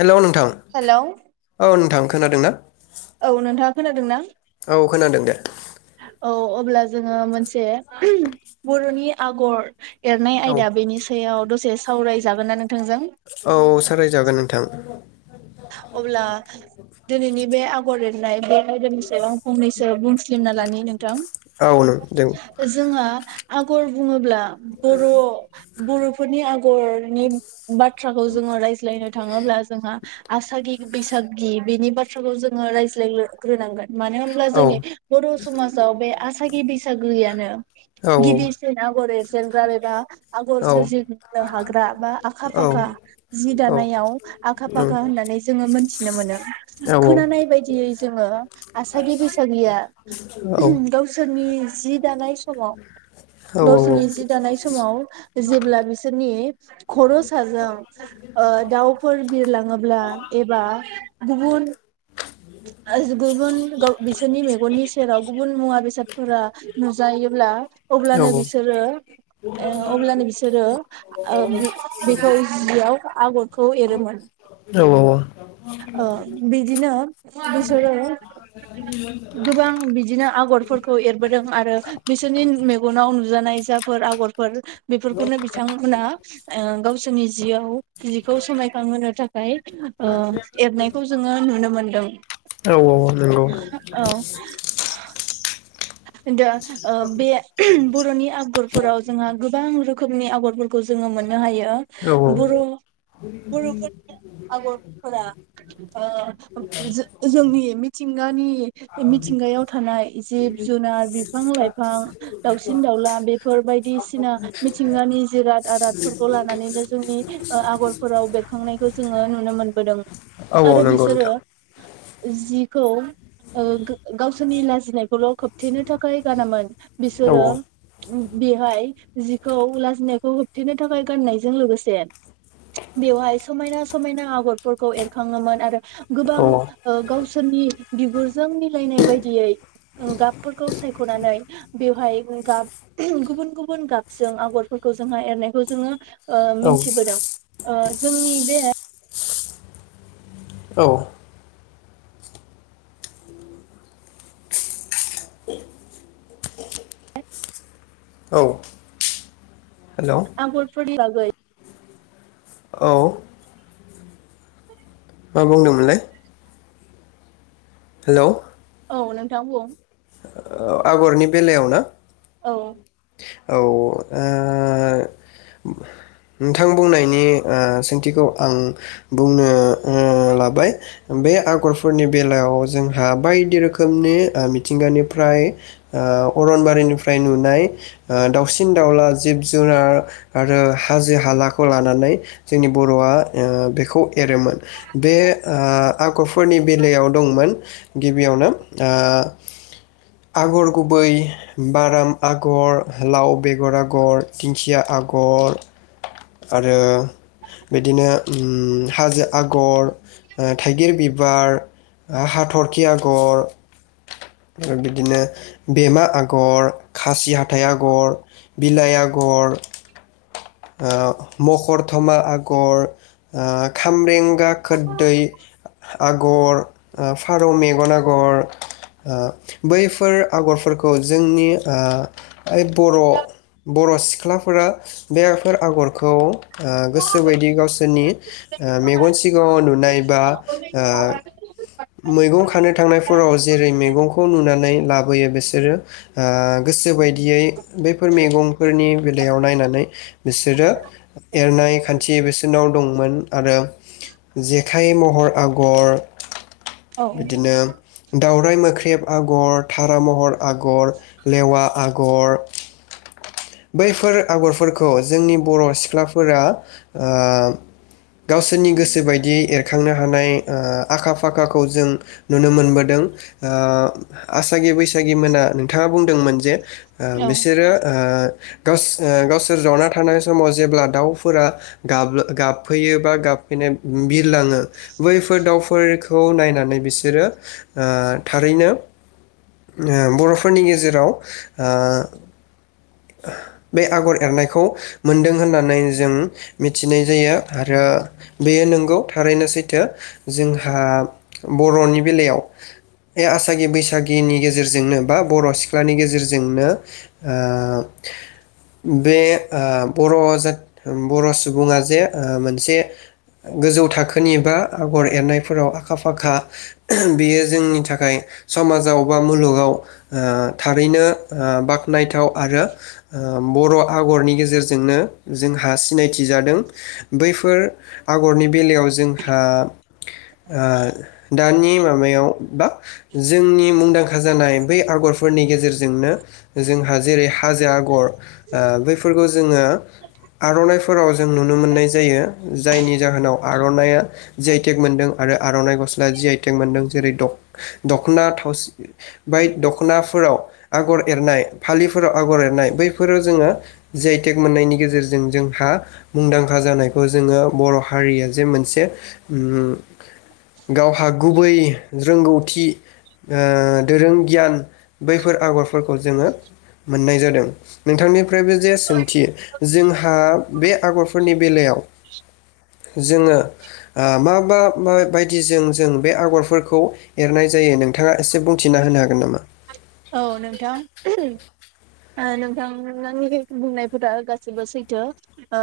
हेल' नोंथां हेलौ औ नोंथां। खोनादों ना? औ नोंथाङा खोनादों ना? औ खोनादों दे औ अब्ला जोङो मोनसे ओं बर'नि आगर एरनाय औ आयदा बेनि सायाव दसे सावरायजागोन ना नोंथांजों औ सावरायजागोन नोंथां अब्ला दोनैनि बे आगर एरनाय बे आयदानि सायाव आं फंनैसो बुंस धिनना लानि नोंथां औ नों दे जोंहा आगर बुङोब्ला बर' बर' फोरनि आग गरनि बाथ्राखौ जोङो रायज्लायनो थाङोब्ला जोंहा आसागि बैसागि बेनि बाथ्राखौ जोङो रायज्लायो ग्रोनांगोन। मानो होमब्ला औ जोंनि बर' समाजाव बे आसागि बैसागैयानो औ गिबिसिन आग गर ए सेरग्रा एबा आगर औ सोरजिनो हाग्रा बा आखा औ ओं फाखा जि औ दानायाव आखा फाखा होननानै जोङो मोनथिनो मोनो औ खोनानाय बायदियै जोङो आसागि बैसागिया गावसोरनि जि दानाय स समाव गावसोरनि जि दानाय समाव जेब्ला बिसोरनि खर' साजों ओ दाउफोर बिरलाङोब्ला एबा गुबुन जो गुबुन गो बिसोरनि मेगननिस राव‌ गुबुन मुवा बेसादफोरा नुजायोब्ला अब्लानो बिसोरो ओ अब्लानो बिसोरो ओ बेख बेखौ जियाव आगरखौ एरोमोन। औ ओ बेदिनो बिसोरो गोबां बिदिनो आगरफोरखौ एरबोदों आरो बिसोरनि मेगनाव नुजा नायजाफोर आगरफोर बेफोरखौनो बिथांमोना ओ गावसोरनि जियाव जिखौ समायखांहोनो थाखाय ओ मोननायखौ जोङो नुनो मोन्दों। औ औ नंगौ दा ओ बे बर'नि आगरफोराव जोंहा गोबां रोखोमनि आगरफोरखौ जोङो मोननो हायो औ दा बर' बर'फोरनि आगरफोरा ओ जोंनि मिथिंगानि मिथिंगायाव थानाय जे जुनार बिफां-लाइफां दाउसिन-दाउला बेफोर बायदिसिना मिथिंगानि जिराद आादफोरखौ लानानैनो जोंनि आगरफोराव बेरखांनायखौ जोङो नुनो मोनबोदों। औ औ आरो नंगौ बिसोरो नोंथां जिखौ ओ गावसोरनि लाजिनायखौल' खोब होबथेनो थाखाय गानामोन औ बिसोरो बेहाय जिखौ लाजिनायखौ होबथेनो थाखाय गाननायजों लोगोसे बेवहाय समायना समायना आगरफोरखौ एरखाङोमोन आरो गोबां औ ओ गावसोरनि बिगुर जों समाव मिलायनाय बायदियै गाब सायख'नानै बेवहाय गाब गुबुन गुबुन गाबजों आगरफोरखौ जोंहा एरनायखौ जोङो ओ औ मिथिबोदों जोंनि बे औ [inaudible] औ हेलौ आगरफोरनि बै औ मा बुंदोंमोनलै हेल' औ नोंथां बुं आगरनि बेलायाव ना? औ औ दा नोंथां बुंनायनि ओ सोंथिखौ आं बुंनो लाबाय बे आगरफोरनि बेलायाव जोंहा बायदि रोखोमनि मिथिंगानिफ्राय ओ अरनबारिनिफ्राय नुनाय ओ दाउसिन दाउला जिब जुनार आरो हाजो हालाखौ लानानै जोंनि बर'आ ओ बेखौ एरोमोन बे ओ आगरफोरनि बेलायाव दंमोन गिबियावनो ओ आगर गुबै बाराम आगर आगर लाव बेगर आगर दिंखिया आगर आरो बिदिनो ओम हाजो आगर थाइगिर बिबार हाथरखि आगर बिदिनो बेमा आगर खासि हाथाइ आगर बिलाइ आगर ओ मखरथमा आगर ओ खाम्रें खोरदै आगर फारौ मेगन आगर आगर ओ बैफोर आगरफोरखौ जोंनि ओ ओइ बर' बर' सि सिख्लाफोरा बेफोर आगरखौ ओ गोसो बायदि गावसोरनि मेगन सिगाङाव नुनाय बा ओ मैगं खानो थांनायफोराव जेरै मैगंखौ नुनानै लाबोयो बेसोर बिसोरो आ गोसो बायदियै बैफोर मैगंफोरनि बिलाइयाव नायनानै बिसोरो एरनाय खान्थि बिसोरनाव दंमोन आरो जेखाइ महर आगर औ बिदिनो दावराइ मो ख्रेब आगर, थारा महर आगर, लेवा आगर बैफोर आगरफोरखौ खौ जोंनि बर' सिख्लाफोरा आ गावसोरनि गोसो बायदियै एरखांनो हानाय ओ आखा फाखाखौ जों नुनो मोनबोदों। ओ आसागि बैसागिमोना नोंथाङा बुंदोंमोन जे ओ औ बिसोरो ओ गावस ओ गावस सोर जावना थानाय समाव जेब्ला दाउफोरा गाबला-गाबफैयो बा गाबफैनाय बिरलाङो बैफोर दाउफोरखौ नायनानै बिसोरो ओ थारैनो ओ बर'फोरनि गेजेराव ओ बे आगर एरनायखौ मोनदों होननानै जों मिथिनाय जायो आरो बेयो नंगौ थारैनो सैथो जोंहा बर'नि बेलायाव बे आसागि बैसागिनि गे गेजेरजोंनो बा बर' सिख्लानि गेजेरजोंनो ओ बे ओ बर' जा बर' सुबुङा जे ओ मोनसे गोजौ थाखोनि बा आगर एरनायफोराव आखा-फाखा बेयो जोंनि थाखाय समाजाव बा मुलुगाव ओ थारैनो ओ बाख्नायथाव आरो ओ बर' आगरनि गेजेरजोंनो जोंहा सिनाय थि जादों। बैफोर आगरनि बेलायाव जोंहा ओ दानि माबायाव बा जोंनि मुंदांखा जानाय बै आगरफोरनि गेजेरजोंनो जोंहा जेरै हाजो आगर ओ बैफोरखौ जोङो आर'नाइफोराव जों नुनो मोननाय जायो। जायनि जाहोनाव आर'नाइया जि आइटेक मोनदों आरो आर'नाइ गस्ला जि आइटेक मोनदों जेरै दख'ना थावसि बै दख'नाफोराव आगर एरनाय फालिफोराव आगर एरनाय बैफोर जोङो जि आइ टेक मोननायनि गेजेरजों जोंहा मुंदांखा जानायखौ जोङो बर' हारिया जे मोनसे उम गावहा गुबै रोंगौथि ओ दोरों गियान बैफोर आगरफोर खौ जोङो मोननाय जादों। नोंथांनि निफ्रायबो जे सोंथि जोंहा बे आगरफोरनि बेलायाव जोङो ओ मा-मा बायदिजों जों बे आगरफोरखौ एरनाय जायो नोंथाङा एसे बुंथिना होनो हागोन नामा? औ नोंथां, नोंथांनि बुंनायफोरा गासिबो सैथो ओ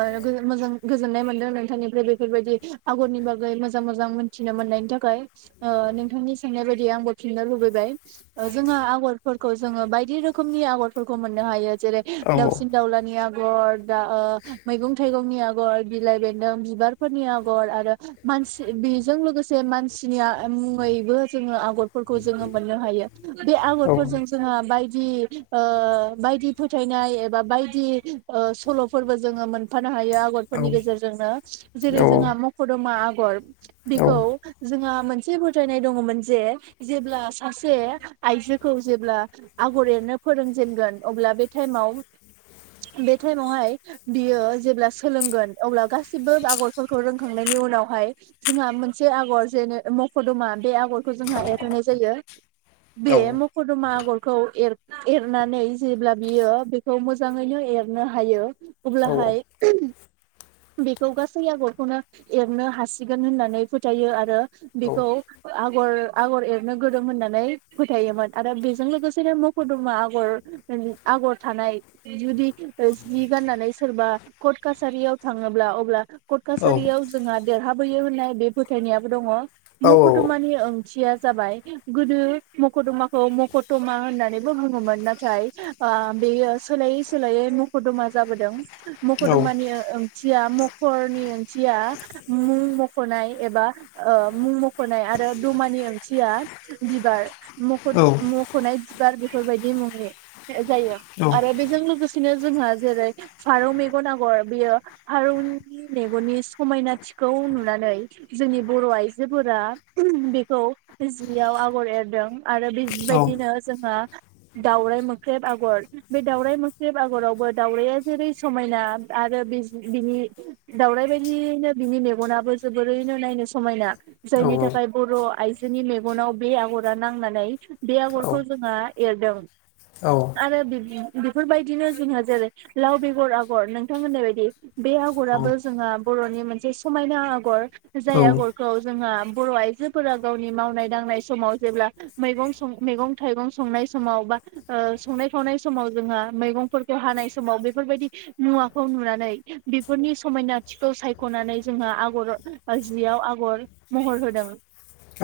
मोजां गोजोननाय मोनदों नोंथांनिफ्राय बेफोरबायदि आगरनि बागै मोजां मोजां मोनथिनो मोननायनि थाखाय। नोंथांनि सोंनाय बायदियै आंबो फिननो लुबैबाय। जोंहा आगर फोरखौ जोङो बायदि रोखोमनि आगरफोरखौ मोननो हायो । जेरै औ दाउसिन दाउलानि आगर दा ओ मैगं थाइगंनि आगर, बिलाइ बेन्दों बिबारफोरनि आगर आरो मानसि बिजों लोगोसे मानसिनि आ मुङैबो जोङो आ गरफोरखौ जोङो मोननो हायो बे आगर औ फोरजों जोंङा बाय दि ओ बायदि फोथायनाय एबा बायदि ओ सलफोरबो जोङो मोनफा नो हायो आगरफोरनि गेजेरजोंनो औ जेरै जोंङा मखदमा आ गर औ बिखौ जोङो मोनसे फोथायनाय दङमोन जे जेब्ला सासे आइजो खौ जेब्ला आगर एरनो फोरोंजेनगोन अब्ला बे थाइमाव बे थाइमावहाय बियो जेब्ला सोलोंगोन अब्ला गासिबो आगरफोरखौ रोंखांनायनि उनावहाय जोंहा मोनसे आगर जेने मखदमा बे आ गरखौ जोंहा एरहोनाय जायो। बे औ मख दमा आगरखौ एर एरनानै जेब्ला बियो बेखौ मोजाङैनो एरनो हायो औ अब्लाहाय बेखौ गासै आगरखौनो एरनो हासिगोन होननानै फोथायो आरो औ बेखौ आ गर आगर एरनो गोरों होननानै फोथायोमोन। आरो बेजों लोगोसेनो मखदमा आगर आगर थानाय जुदि जि गाननानै सोरबा कर्ट कासारियाव थाङोब्ला अब्ला कट कासारियाव जोङा देरहाबोयो होननाय बे फोथायनायाबो दङ। औ मखदमानि ओंथिया जाबाय गोदो मखदमा खौ मखतमा होननानैबो बुङोमोन नाथाय आ बेयो सोलायै सोलायै मखदमा जाबोदों। मखदमानि ओ ओं थिया मखरनि ओं थिया मुम खनाय एबा ओ मुं म खनाय आरो दुमानि ओं थिया बिबार मखनाय बिबार बे फोरबायदि मुङनि जायो आरो बेजों लोगोसेनो जोंहा जेरै फारौ मेगन आगर बेयो फारौनि मेगननि समायनाथि खौ नुनानै जोंनि बर आइजोफोरा बेखौ जियाव आगर एरदों। आरो बेबायदिनो औ जोङो दाउराय मोख्रेब आगर बे दाउराय मोख्रेब आगरावबो दाउराया जेरै समायना आरो बिजि-बिनि दाउराइ बायदियैनो बिनि मेगनाबो जोबोरैनो नायनो समायना। जायनि थाखाय बर' आइजो। नि मेगनाव बे आगरा नांना लाय। बे आगरखौ जोङो। एरदों। [unintelligible] बेफोरबायदिनो जोंहा जेरै लाव बेगर आगर नोंथां होननाय बायदि। बे औ आगराबो जोंहा बर'नि मोन जि समायना आगर। औ जाय आगरखौ जोंहा। बर' आइजोफोरा गावनि मावनाय दांनाय समाव जेब्ला। मैगंं सं मैगं थाइगं संनाय समाव बा ओ संनाय खावनाय समाव जोंहा मैगंफोरखौ हानाय समाव बेफोरबायदि मुवाखौ नुनानै बेफोरनि समायनाथिखौ सायख'नानै जोंहा आगर जियाव आगर महर होदों। औ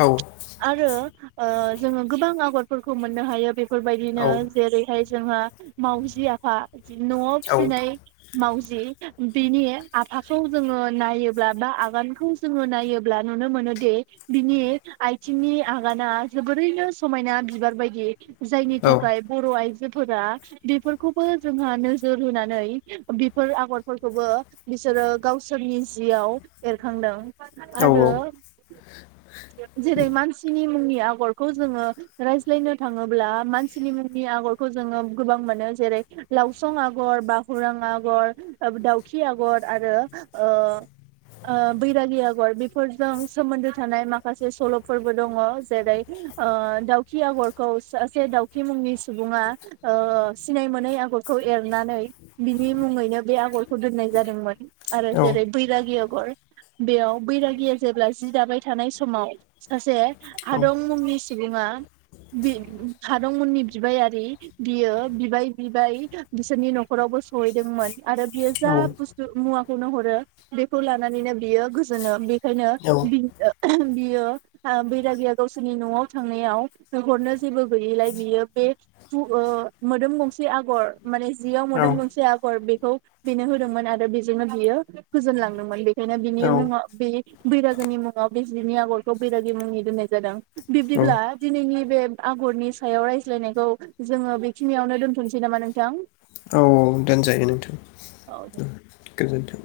आरो। ओ। जोङो गोबां आगरफोरखौ मोननो हायो बे फोरबायदिनो जेरैहाय जोहा मावजि आफा। न'आव फिसिनाय। मावजि बिनि आफाखौ जोङो नायोब्ला बा आगानखौ जोङो नायोब्ला नुनो मोनोदि बिनि आथिंनि आगाना जोबोद। ओरैनो समायना बिबार बायदि। जायनि थाखाय दोनजायो बर' आइजो। जोफोरा बेफोरखौबो जोंहा नोजोर होनानै बेफोर आगरफोरखौबो बिसोरो गावसोरनि जियाव एरखांदों। आरो। जेरै मानसिनि मुंनि। [unintelligible] खौ जोङो रायज्लायनो थाङोब्ला मानसिनि मुंनि आगरखौ जोङो गोबां मोनो जेरै लावसं आगर बा हुरां आगर दाउखि आगर आरो ओ बैरागि आगर बेफोरजों सोमोन्दो थानाय माखासे सल'फोरबो दङ जेरै ओ दाउखि आगरखौ सासे दाउखि मुंनि सुबुङा ओ सिनाय मोनै आगरखौ एरनानै बिनि मुङैनो बे आगरखौ दोननाय जादोंमोन। आरो जेरै बैरागि आगर बेयाव बैरागिया जेब्ला जि दाबाय थानाय समाव सासे। औ। सिबिङा बि हादंमोननि बिबायारि बियो बिबाय बिबाय बिसोरनि न'खरावबो सहैदोंमोन। आरो बेयो जा बुस्थु मुवा। खौनो हरो बेखौ लानानैनो बियो गोजोनो। बेखायनो बि। [unintelligible] [unintelligible] ओ बैरागिया गावसो जोंनि न'आव थांनायाव नोंहरनो जेबो गैयिलाय बियो बे [unintelligible] ओ मोदोम गंसे आगर माने जियाव मोदोम गंसे आगर बे खौ बेनो होदोंमोन आरो बेजोंनो बियो गोजोनलांदोंमोन बे बेना बिनि [unintelligible] बैरागोनि मुङाव बे जिनि आगरखौ बैरागि मुंनि दोननाय जादों। बिब्दिब्ला दिनैनि बे आगरनि सायाव रायज्लायनायखौ जोङो बेखिनियावनो दोनथ'नोसै नामा नोंथां? औ औ दोनजायो नोंथां औ ओ गोजोनथों।